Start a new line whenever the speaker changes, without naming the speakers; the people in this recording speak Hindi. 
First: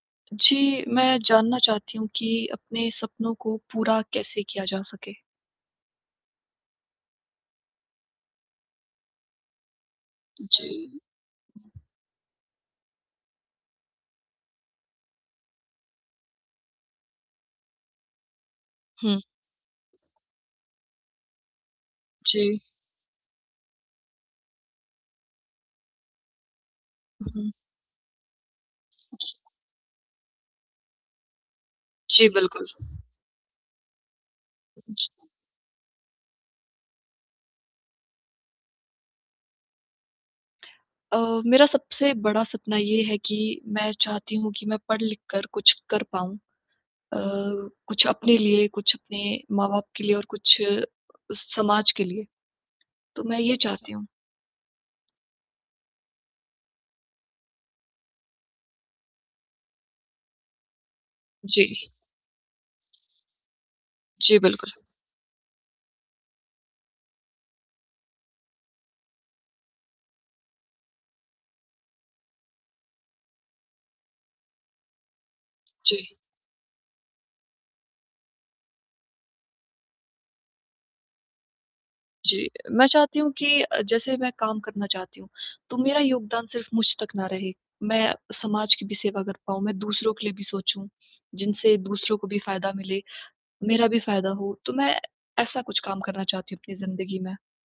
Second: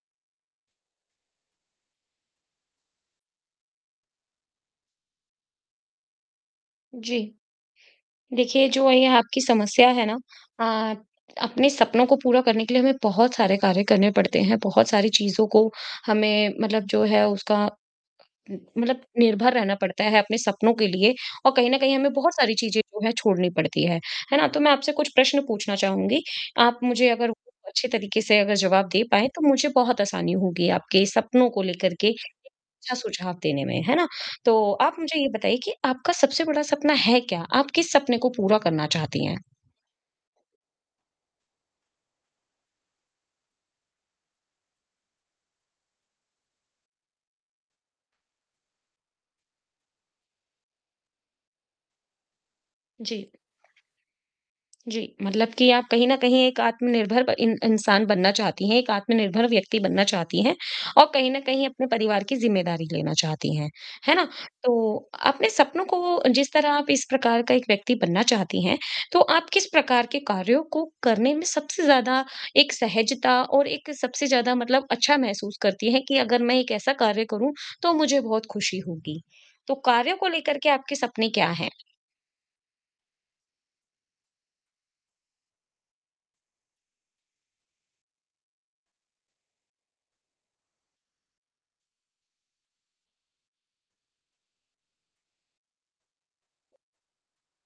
जी, मैं जानना चाहती हूँ कि अपने सपनों को पूरा कैसे किया जा सके?
जी। देखिए जो ये आपकी समस्या है न अ
जी।
अपने सपनों को पूरा करने के लिए हमें बहुत सारे कार्य करने पड़ते हैं। बहुत सारी चीज़ों को हमें मतलब जो है उसका उम, मतलब
हुँ।
निर्भर रहना पड़ता है अपने सपनों के लिए। और कहीं न कहीं हमें बहुत सारी
जी।
चीज़ें जो हैं छोड़नी पड़ती है। है न? तो मैं आपसे कुछ प्रश्न पूछना चाहूँगी। आप मुझे अगर
उ,
उ,
हुँ।
अच्छे तरीके से अगर जवाब दे पाएंँ
जी।
तो मुझे बहुत आसानी होगी आपके सपनों को लेकर के एक
जी, बिल्कुल।
अच्छा सुझाव देने में, है न? तो आप
जी।
मुझे ये बताइए कि आपका सबसे बड़ा सपना है क्या? आप किस सपने को पूरा करना चाहती हैं?
अ, मेरा सबसे बड़ा सपना ये है कि मैं चाहती हूँ कि मैं पढ़-लिखकर कुछ कर पाऊँ। अ, कुछ अपने लिए, कुछ अपने माँ-बाप के लिए और कुछ अ, समाज के लिए। तो
जी।
मैं ये चाहती हूँ।
जी, मतलब कि आप कहीं न कहीं एक आत्मनिर्भर ब इन इंसान बनना चाहती हैं, एक आत्मनिर्भर व्यक्ति बनना चाहती हैं। और कहीं न कहीं अपने
जी।
परिवार की जिम्मेदारी लेना चाहती हैं। है न?
जी, बिल्कुल।
तो आपने सपनों को जिस तरह आप इस प्रकार का एक व्यक्ति बनना चाहती हैं तो आप किस प्रकार के कार्यों को करने में सबसे ज़्यादा एक सहजता और एक सबसे ज़्यादा मतलब अच्छा महसूस करती हैं
जी।
कि अगर मैं एक ऐसा कार्य करूँ तो मुझे बहुत खुशी होगी। तो कार्यों को लेकर के आपके सपने क्या हैं?
जी। मैं चाहती हूँ कि अ, जैसे मैं काम करना चाहती हूँ। तो मेरा योगदान सिर्फ़ मुझ तक ना रहे। मैं समाज की भी सेवा कर पाऊँ। मैं दूसरों के लिए भी सोचूँ जिनसे दूसरों को भी फ़ायदा मिले, मेरा भी फ़ायदा हो तो मैं ऐसा कुछ काम करना चाहती हूँ अपनी ज़िंदगी में।